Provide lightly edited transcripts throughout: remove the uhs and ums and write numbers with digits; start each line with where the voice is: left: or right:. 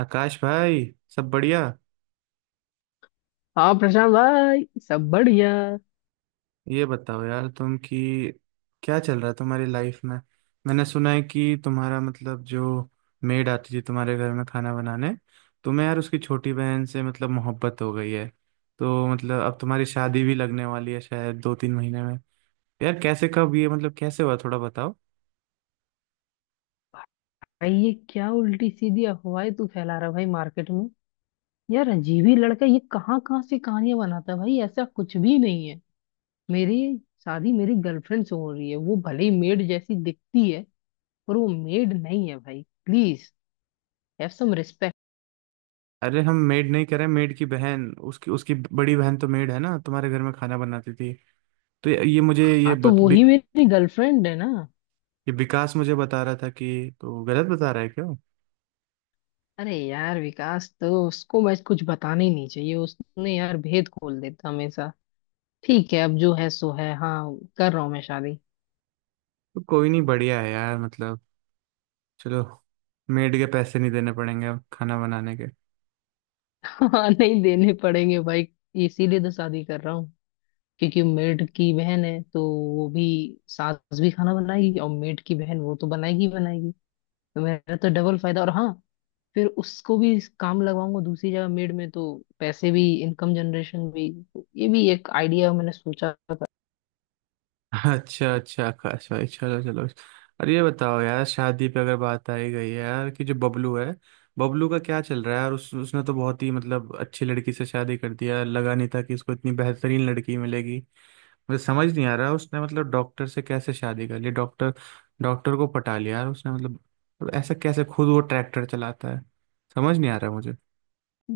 right: आकाश भाई। सब बढ़िया।
left: हाँ प्रशांत भाई। सब बढ़िया।
right: ये बताओ यार तुम कि क्या चल रहा है तुम्हारी लाइफ में। मैंने सुना है कि तुम्हारा मतलब जो मेड आती थी तुम्हारे घर में खाना बनाने, तुम्हें यार उसकी छोटी बहन से मतलब मोहब्बत हो गई है। तो मतलब अब तुम्हारी शादी भी लगने वाली है शायद 2-3 महीने में। यार कैसे, कब, ये मतलब कैसे हुआ, थोड़ा बताओ।
left: भाई ये क्या उल्टी सीधी अफवाहें तू फैला रहा है भाई मार्केट में। यार अजीब ही लड़का ये कहाँ कहाँ से कहानियां बनाता है भाई। ऐसा कुछ भी नहीं है। मेरी शादी मेरी गर्लफ्रेंड से हो रही है। वो भले ही मेड जैसी दिखती है पर वो मेड नहीं है भाई। Please have some respect.
right: अरे हम मेड नहीं करें, मेड की बहन, उसकी उसकी बड़ी बहन तो मेड है ना, तुम्हारे घर में खाना बनाती थी। तो ये मुझे
left: हाँ तो वो ही मेरी गर्लफ्रेंड है ना।
right: ये विकास मुझे बता रहा था कि, तो गलत बता रहा है क्या वो?
left: अरे यार विकास तो उसको मैं कुछ बताना ही नहीं चाहिए। उसने यार भेद खोल देता हमेशा। ठीक है अब जो है सो है। हाँ कर रहा हूँ मैं शादी।
right: तो कोई नहीं, बढ़िया है यार मतलब। चलो, मेड के पैसे नहीं देने पड़ेंगे अब खाना बनाने के
left: हाँ नहीं देने पड़ेंगे भाई। इसीलिए तो शादी कर रहा हूँ क्योंकि मेड की बहन है तो वो भी। सास भी खाना बनाएगी और मेड की बहन वो तो बनाएगी ही बनाएगी। तो मेरा तो डबल फायदा। और हाँ, फिर उसको भी काम लगवाऊंगा दूसरी जगह मेड में तो पैसे भी, इनकम जनरेशन भी। तो ये भी एक आइडिया मैंने सोचा था।
right: अच्छा अच्छा आकाश भाई, चलो चलो। अरे ये बताओ यार, शादी पे अगर बात आई गई है यार कि जो बबलू है, बबलू का क्या चल रहा है। और उसने तो बहुत ही मतलब अच्छी लड़की से शादी कर दिया, लगा नहीं था कि इसको इतनी बेहतरीन लड़की मिलेगी। मुझे समझ नहीं आ रहा, उसने मतलब डॉक्टर से कैसे शादी कर ली। डॉक्टर डॉक्टर को पटा लिया यार उसने, मतलब, मतलब ऐसा कैसे, खुद वो ट्रैक्टर चलाता है, समझ नहीं आ रहा मुझे।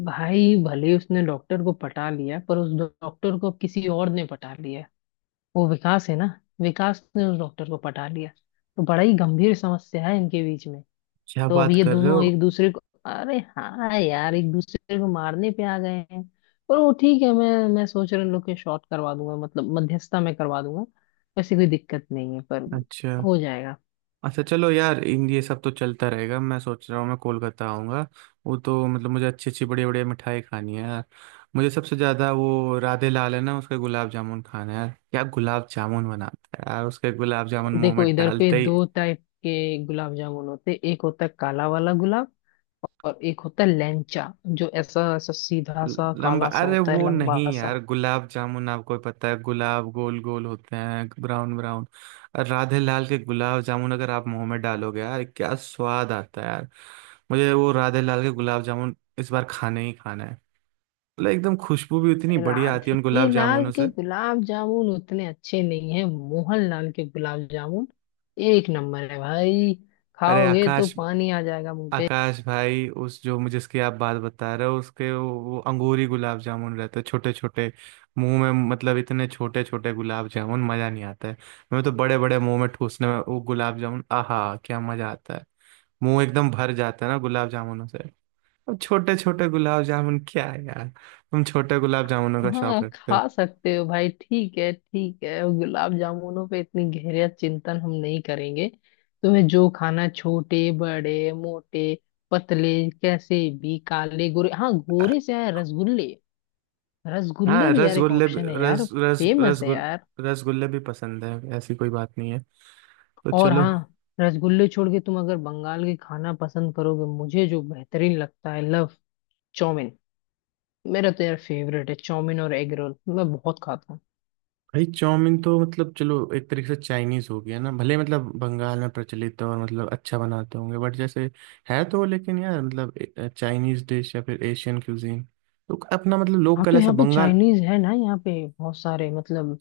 left: भाई भले ही उसने डॉक्टर को पटा लिया पर उस डॉक्टर को किसी और ने पटा लिया। वो विकास है ना, विकास ने उस डॉक्टर को पटा लिया। तो बड़ा ही गंभीर समस्या है इनके बीच में।
right: क्या
left: तो अब
right: बात
left: ये
right: कर रहे
left: दोनों
right: हो।
left: एक दूसरे को, अरे हाँ यार, एक दूसरे को मारने पे आ गए हैं। पर वो ठीक है, मैं सोच रहा हूँ इन लोग के शॉर्ट करवा दूंगा, मतलब मध्यस्थता में करवा दूंगा। वैसे कोई दिक्कत नहीं है, पर
right: अच्छा,
left: हो जाएगा।
right: अच्छा चलो यार, इन ये सब तो चलता रहेगा, मैं सोच रहा हूँ मैं कोलकाता आऊँगा। वो तो मतलब मुझे अच्छी अच्छी बड़ी बड़ी मिठाई खानी है यार। मुझे सबसे ज़्यादा वो राधे लाल है ना, उसके गुलाब जामुन खाना है यार, क्या गुलाब जामुन बनाता है यार, उसके गुलाब जामुन मुंह
left: देखो
right: में
left: इधर पे
right: डालते ही।
left: 2 टाइप के गुलाब जामुन होते। एक होता है काला वाला गुलाब और एक होता है लैंचा जो ऐसा ऐसा सीधा सा
right: लंबा,
left: काला सा
right: अरे
left: होता है
right: वो नहीं
left: लंबा
right: यार,
left: सा।
right: गुलाब जामुन आपको भी पता है, गुलाब गोल गोल होते हैं, ब्राउन ब्राउन। और राधे लाल के गुलाब जामुन अगर आप मुंह में डालोगे यार, क्या स्वाद आता है यार। मुझे वो राधे लाल के गुलाब जामुन इस बार खाने ही खाना है। मतलब एकदम खुशबू भी उतनी बढ़िया आती है उन
left: राधे
right: गुलाब
left: लाल
right: जामुनों
left: के
right: से।
left: गुलाब जामुन उतने अच्छे नहीं है। मोहन लाल के गुलाब जामुन एक नंबर है भाई।
right: अरे
left: खाओगे तो
right: आकाश,
left: पानी आ जाएगा मुंह पे।
right: आकाश भाई, उस जो मुझे जिसकी आप बात बता रहे हो, उसके वो अंगूरी गुलाब जामुन रहते छोटे छोटे। मुंह में मतलब इतने छोटे छोटे गुलाब जामुन, मजा नहीं आता है। मैं तो बड़े बड़े मुंह में ठूसने में, वो गुलाब जामुन आहा, क्या मजा आता है, मुंह एकदम भर जाता है ना गुलाब जामुनों से। अब छोटे छोटे गुलाब जामुन क्या है यार, तुम छोटे गुलाब जामुनों का शौक
left: हाँ
right: रखते हो।
left: खा सकते हो भाई। ठीक है, ठीक है, गुलाब जामुनों पे इतनी गहरा चिंतन हम नहीं करेंगे। तुम्हें जो खाना है, छोटे बड़े मोटे पतले कैसे भी, काले गोरे। हाँ,
right: अ,
left: गोरे से आया रसगुल्ले। रसगुल्ले
right: हाँ,
left: भी यार एक
right: रसगुल्ले भी-
left: ऑप्शन है यार।
right: रस रस
left: फेमस है
right: रसगुल
left: यार।
right: रसगुल्ले भी पसंद है, ऐसी कोई बात नहीं है। तो
left: और
right: चलो।
left: हाँ, रसगुल्ले छोड़ के तुम अगर बंगाल के खाना पसंद करोगे, मुझे जो बेहतरीन लगता है, लव चाउमीन। मेरा तो यार फेवरेट है चाउमीन और एग रोल। मैं बहुत खाता हूँ।
right: भाई चाउमीन तो मतलब चलो, एक तरीके से चाइनीज हो गया ना, भले मतलब बंगाल में प्रचलित है और मतलब अच्छा बनाते होंगे, बट जैसे है तो, लेकिन यार मतलब चाइनीज डिश या फिर एशियन क्यूजीन, तो अपना मतलब लोग
left: हाँ
right: कल
left: तो
right: ऐसा
left: यहाँ पे
right: बंगाल।
left: चाइनीज है ना, यहाँ पे बहुत सारे मतलब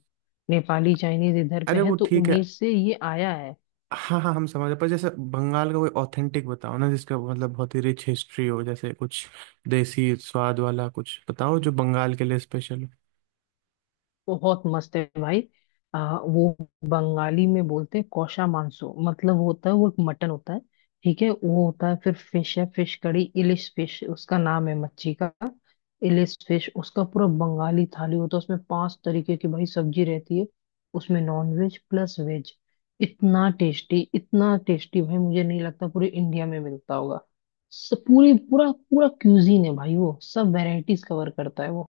left: नेपाली चाइनीज इधर पे
right: अरे
left: है,
right: वो
left: तो
right: ठीक है।
left: उन्हीं से ये आया है।
right: हाँ हाँ हम समझ रहे हैं, पर जैसे बंगाल का कोई ऑथेंटिक बताओ ना जिसका मतलब बहुत ही रिच हिस्ट्री हो, जैसे कुछ देसी स्वाद वाला कुछ बताओ जो बंगाल के लिए स्पेशल।
left: बहुत मस्त है भाई। वो बंगाली में बोलते हैं कौशा मांसो, मतलब होता है वो एक मटन होता है। ठीक है, वो होता है। फिर फिश है, फिश कड़ी, इलिश फिश उसका नाम है, मच्छी का। इलिश फिश उसका पूरा बंगाली थाली होता है, उसमें 5 तरीके की भाई सब्जी रहती है। उसमें नॉन वेज प्लस वेज। इतना टेस्टी, इतना टेस्टी भाई, मुझे नहीं लगता पूरे इंडिया में मिलता होगा। पूरे पूरा पूरा क्यूजीन है भाई वो, सब वेराइटीज कवर करता है वो।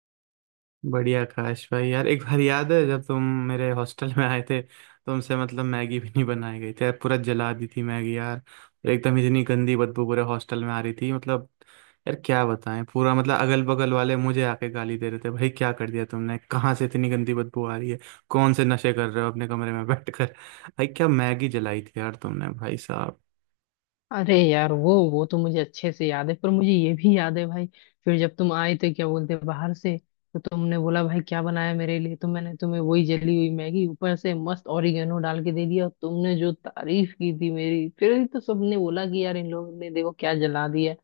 right: बढ़िया काश भाई, यार एक बार याद है जब तुम मेरे हॉस्टल में आए थे, तुमसे मतलब मैगी भी नहीं बनाई गई थी यार, पूरा जला दी थी मैगी यार, और एकदम इतनी गंदी बदबू पूरे हॉस्टल में आ रही थी, मतलब यार क्या बताएं, पूरा मतलब अगल बगल वाले मुझे आके गाली दे रहे थे भाई, क्या कर दिया तुमने, कहाँ से इतनी गंदी बदबू आ रही है, कौन से नशे कर रहे हो अपने कमरे में बैठ कर, भाई क्या मैगी जलाई थी यार तुमने भाई साहब।
left: अरे यार, वो तो मुझे अच्छे से याद है पर मुझे ये भी याद है भाई, फिर जब तुम आए थे, क्या बोलते हैं, बाहर से, तो तुमने बोला भाई क्या बनाया मेरे लिए, तो मैंने तुम्हें वही जली हुई मैगी ऊपर से मस्त ओरिगेनो डाल के दे दिया, और तुमने जो तारीफ की थी मेरी, फिर ही तो सबने बोला कि यार इन लोगों ने देखो क्या जला दिया।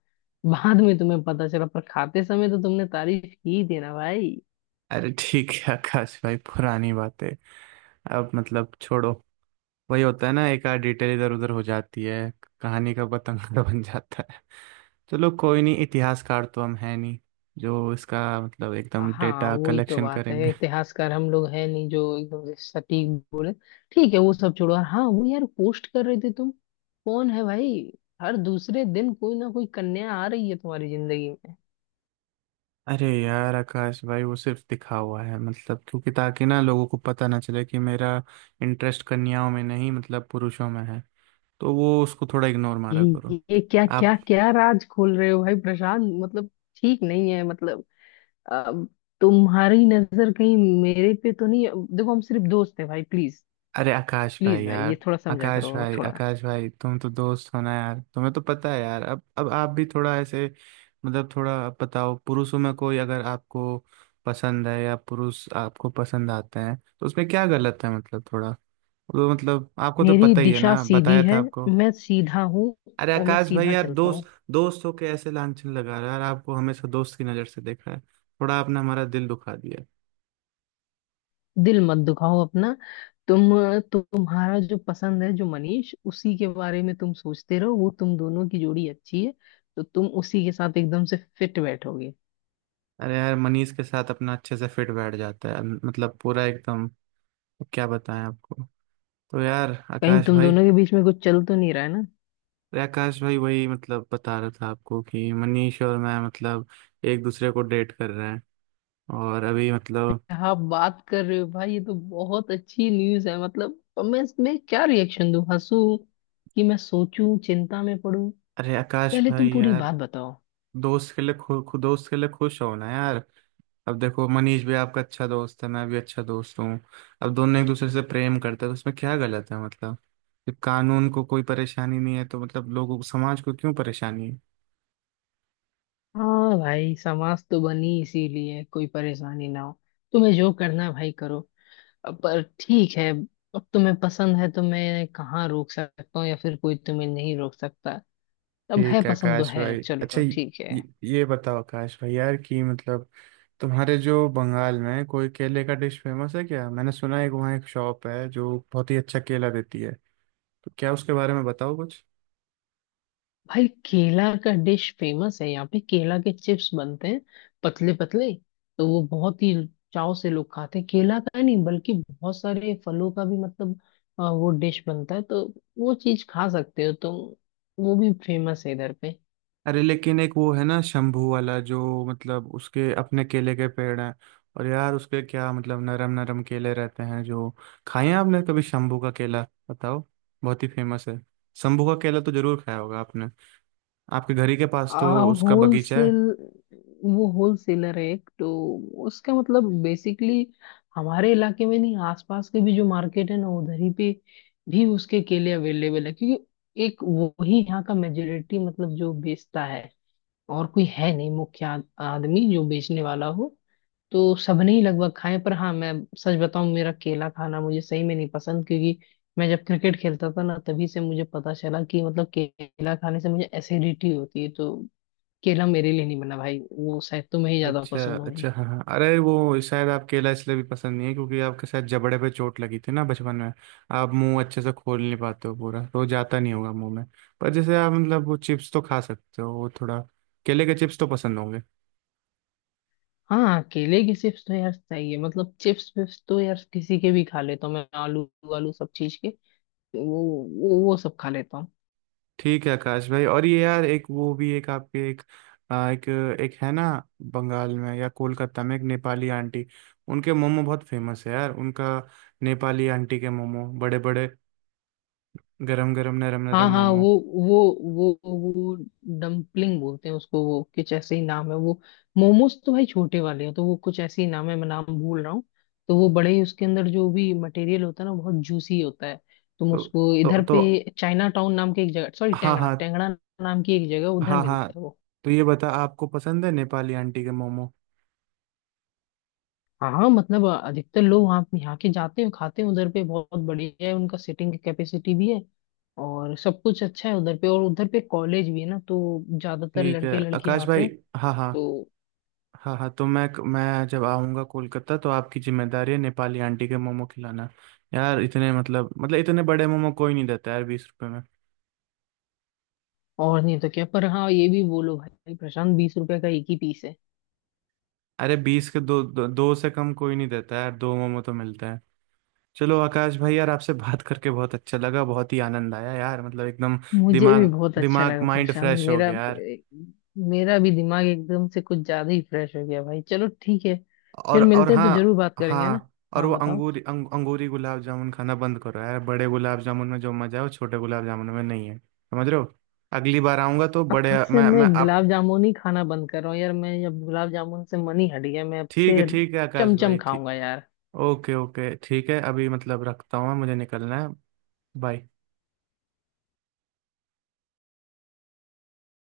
left: बाद में तुम्हें पता चला, पर खाते समय तो तुमने तारीफ की थी ना भाई।
right: अरे ठीक है आकाश भाई, पुरानी बातें अब मतलब छोड़ो, वही होता है ना, एक आध डिटेल इधर उधर हो जाती है, कहानी का पतंग बन जाता है। चलो कोई नहीं, इतिहासकार तो हम है नहीं जो इसका मतलब एकदम
left: हाँ
right: डेटा
left: वही तो
right: कलेक्शन
left: बात है,
right: करेंगे।
left: इतिहासकार हम लोग है नहीं जो एकदम से सटीक बोले। ठीक है, वो सब छोड़ो। और हाँ वो यार, पोस्ट कर रहे थे तुम, कौन है भाई? हर दूसरे दिन कोई ना कोई कन्या आ रही है तुम्हारी जिंदगी में।
right: अरे यार आकाश भाई, वो सिर्फ दिखा हुआ है मतलब, क्योंकि ताकि ना लोगों को पता ना चले कि मेरा इंटरेस्ट कन्याओं में नहीं मतलब पुरुषों में है, तो वो उसको थोड़ा इग्नोर मारा करो।
left: ये क्या
right: आप।
left: क्या क्या राज खोल रहे हो भाई प्रशांत, मतलब ठीक नहीं है मतलब। अब तुम्हारी नजर कहीं मेरे पे तो नहीं है? देखो हम सिर्फ दोस्त हैं भाई, प्लीज।
right: अरे आकाश भाई
left: प्लीज भाई
right: यार,
left: ये थोड़ा समझा
right: आकाश
left: करो
right: भाई,
left: थोड़ा।
right: आकाश भाई, तुम तो दोस्त हो ना यार, तुम्हें तो पता है यार, अब आप भी थोड़ा ऐसे, मतलब थोड़ा, अब बताओ, पुरुषों में कोई अगर आपको पसंद है या पुरुष आपको पसंद आते हैं तो उसमें क्या गलत है मतलब थोड़ा। तो मतलब आपको तो
left: मेरी
right: पता ही है
left: दिशा
right: ना,
left: सीधी
right: बताया था
left: है।
right: आपको।
left: मैं सीधा हूँ।
right: अरे
left: और मैं
right: आकाश भाई
left: सीधा
right: यार,
left: चलता हूँ।
right: दोस्त दोस्त हो के ऐसे लांछन लगा रहा है यार, आपको हमेशा दोस्त की नज़र से देखा है, थोड़ा आपने हमारा दिल दुखा दिया।
left: दिल मत दुखाओ अपना। तुम तुम्हारा जो पसंद है, जो मनीष, उसी के बारे में तुम सोचते रहो। वो तुम दोनों की जोड़ी अच्छी है, तो तुम उसी के साथ एकदम से फिट बैठोगे।
right: अरे यार मनीष के साथ अपना अच्छे से फिट बैठ जाता है मतलब पूरा एकदम। तो क्या बताएं आपको। तो यार
left: कहीं
right: आकाश
left: तुम
right: भाई।
left: दोनों के बीच में कुछ चल तो नहीं रहा है ना?
right: अरे आकाश भाई, वही मतलब बता रहा था आपको कि मनीष और मैं मतलब एक दूसरे को डेट कर रहे हैं, और अभी मतलब।
left: क्या बात कर रहे हो भाई, ये तो बहुत अच्छी न्यूज है। मतलब अब मैं इसमें क्या रिएक्शन दूं, हंसूं कि मैं सोचूं, चिंता में पड़ूं?
right: अरे आकाश
left: पहले तुम
right: भाई
left: पूरी
right: यार,
left: बात बताओ।
right: दोस्त के लिए खुश हो ना यार, अब देखो मनीष भी आपका अच्छा दोस्त है, मैं भी अच्छा दोस्त हूँ, अब दोनों एक दूसरे से प्रेम करते हैं तो उसमें क्या गलत है मतलब। जब कानून को कोई परेशानी नहीं है तो मतलब लोगों को, समाज को क्यों परेशानी है।
left: हाँ भाई, समाज तो बनी इसीलिए कोई परेशानी ना हो। तुम्हें जो करना है भाई करो। अब पर ठीक है, अब तुम्हें पसंद है तो मैं कहाँ रोक सकता हूँ, या फिर कोई तुम्हें नहीं रोक सकता। अब है
right: ठीक है
left: पसंद तो
right: आकाश
left: है,
right: भाई, अच्छा
left: चलो ठीक
right: ये,
left: है।
right: ये बताओ आकाश भाई यार कि मतलब, तुम्हारे जो बंगाल में कोई केले का डिश फेमस है क्या, मैंने सुना है कि वहाँ एक शॉप है जो बहुत ही अच्छा केला देती है, तो क्या उसके बारे में बताओ कुछ।
left: भाई केला का डिश फेमस है, यहाँ पे केला के चिप्स बनते हैं, पतले पतले। तो वो बहुत ही चाव से लोग खाते हैं। केला का ही नहीं बल्कि बहुत सारे फलों का भी मतलब वो डिश बनता है, तो वो चीज खा सकते हो तुम। वो भी फेमस है इधर पे।
right: अरे लेकिन एक वो है ना शंभू वाला, जो मतलब उसके अपने केले के पेड़ हैं और यार उसके क्या मतलब नरम नरम केले रहते हैं जो। खाए हैं आपने कभी शंभू का केला बताओ, बहुत ही फेमस है। शंभू का केला तो जरूर खाया होगा आपने, आपके घर ही के पास तो उसका बगीचा है।
left: होलसेल, वो होलसेलर है एक तो। उसका मतलब बेसिकली हमारे इलाके में नहीं, आसपास के भी जो मार्केट है ना उधर ही पे भी उसके केले अवेलेबल है, क्योंकि एक वो ही यहाँ का मेजोरिटी मतलब जो बेचता है। और कोई है नहीं मुख्य आदमी जो बेचने वाला हो। तो सबने ही लगभग खाए, पर हाँ मैं सच बताऊं, मेरा केला खाना मुझे सही में नहीं पसंद, क्योंकि मैं जब क्रिकेट खेलता था ना, तभी से मुझे पता चला कि मतलब केला खाने से मुझे एसिडिटी होती है। तो केला मेरे लिए नहीं बना भाई, वो शायद तुम्हें ही ज्यादा
right: अच्छा
left: पसंद होंगे।
right: अच्छा, हाँ हाँ। अरे वो शायद आप केला इसलिए भी पसंद नहीं है क्योंकि आपके शायद जबड़े पे चोट लगी थी ना बचपन में, आप मुंह अच्छे से खोल नहीं पाते हो, पूरा तो जाता नहीं होगा मुंह में। पर जैसे आप मतलब वो चिप्स तो खा सकते हो, वो थोड़ा केले के चिप्स तो पसंद होंगे।
left: हाँ केले की चिप्स तो यार चाहिए, मतलब चिप्स विप्स तो यार किसी के भी खा लेता हूँ मैं। आलू, आलू सब चीज के, वो वो सब खा लेता हूँ।
right: ठीक है आकाश भाई, और ये यार, एक वो भी एक आपके एक एक एक है ना, बंगाल में या कोलकाता में एक नेपाली आंटी, उनके मोमो बहुत फेमस है यार उनका, नेपाली आंटी के मोमो, बड़े बड़े, गरम गरम नरम
left: हाँ
right: नरम
left: हाँ,
right: मोमो।
left: वो वो डम्पलिंग बोलते हैं उसको, वो कुछ ऐसे ही नाम है वो। मोमोज तो भाई छोटे वाले हैं, तो वो कुछ ऐसे ही नाम है, मैं नाम भूल रहा हूँ। तो वो बड़े ही, उसके अंदर जो भी मटेरियल होता है ना, बहुत जूसी होता है। तुम
right: तो
left: उसको
right: तो
left: इधर
right: तो
left: पे चाइना टाउन नाम की एक जगह, सॉरी
right: हाँ
left: टेंगड़ा
right: हाँ।
left: टेंगड़ा नाम की एक जगह उधर
right: हाँ हाँ
left: मिलता है वो।
right: तो ये बता, आपको पसंद है नेपाली आंटी के मोमो।
left: हाँ हाँ, मतलब अधिकतर लोग वहाँ, यहाँ के जाते हैं खाते हैं उधर पे, बहुत बढ़िया है उनका, सिटिंग की कैपेसिटी भी है और सब कुछ अच्छा है उधर पे। और उधर पे कॉलेज भी है ना, तो ज्यादातर
right: ठीक है
left: लड़के लड़कियां
right: आकाश
left: आते
right: भाई।
left: हैं।
right: हाँ हाँ।
left: तो
right: हाँ हाँ तो मैं जब आऊँगा कोलकाता तो आपकी जिम्मेदारी है नेपाली आंटी के मोमो खिलाना यार। इतने मतलब इतने बड़े मोमो कोई नहीं देता यार 20 रुपए में।
left: और नहीं तो क्या, पर हाँ ये भी बोलो भाई प्रशांत, 20 रुपए का एक ही पीस है।
right: अरे 20 के दो, दो से कम कोई नहीं देता यार, दो मोमो तो मिलते हैं। चलो आकाश भाई यार, आपसे बात करके बहुत अच्छा लगा, बहुत ही आनंद आया यार मतलब एकदम,
left: मुझे भी
right: दिमाग,
left: बहुत अच्छा
right: दिमाग
left: लगा
right: माइंड
left: प्रशांत
right: फ्रेश हो
left: मेरा।
right: गया यार।
left: मेरा भी दिमाग एकदम से कुछ ज्यादा ही फ्रेश हो गया भाई, चलो ठीक है।
right: और
left: फिर
right: और
left: मिलते हैं तो
right: हाँ।
left: जरूर बात करेंगे, है ना।
right: हाँ और
left: हाँ
right: वो
left: बताओ।
right: अंगूरी अंगूरी गुलाब जामुन खाना बंद करो यार, बड़े गुलाब जामुन में जो मजा है वो छोटे गुलाब जामुन में नहीं है, समझ रहे हो। अगली बार आऊंगा तो बड़े,
left: अब से
right: मैं
left: मैं
right: मैं आप।
left: गुलाब जामुन ही खाना बंद कर रहा हूँ यार। मैं अब गुलाब जामुन से मन ही हट गया। मैं अब
right: ठीक है,
left: से
right: ठीक है आकाश भाई,
left: चमचम
right: ठीक।
left: खाऊंगा यार।
right: ओके ओके ठीक है, अभी मतलब रखता हूँ मैं, मुझे निकलना है। बाय।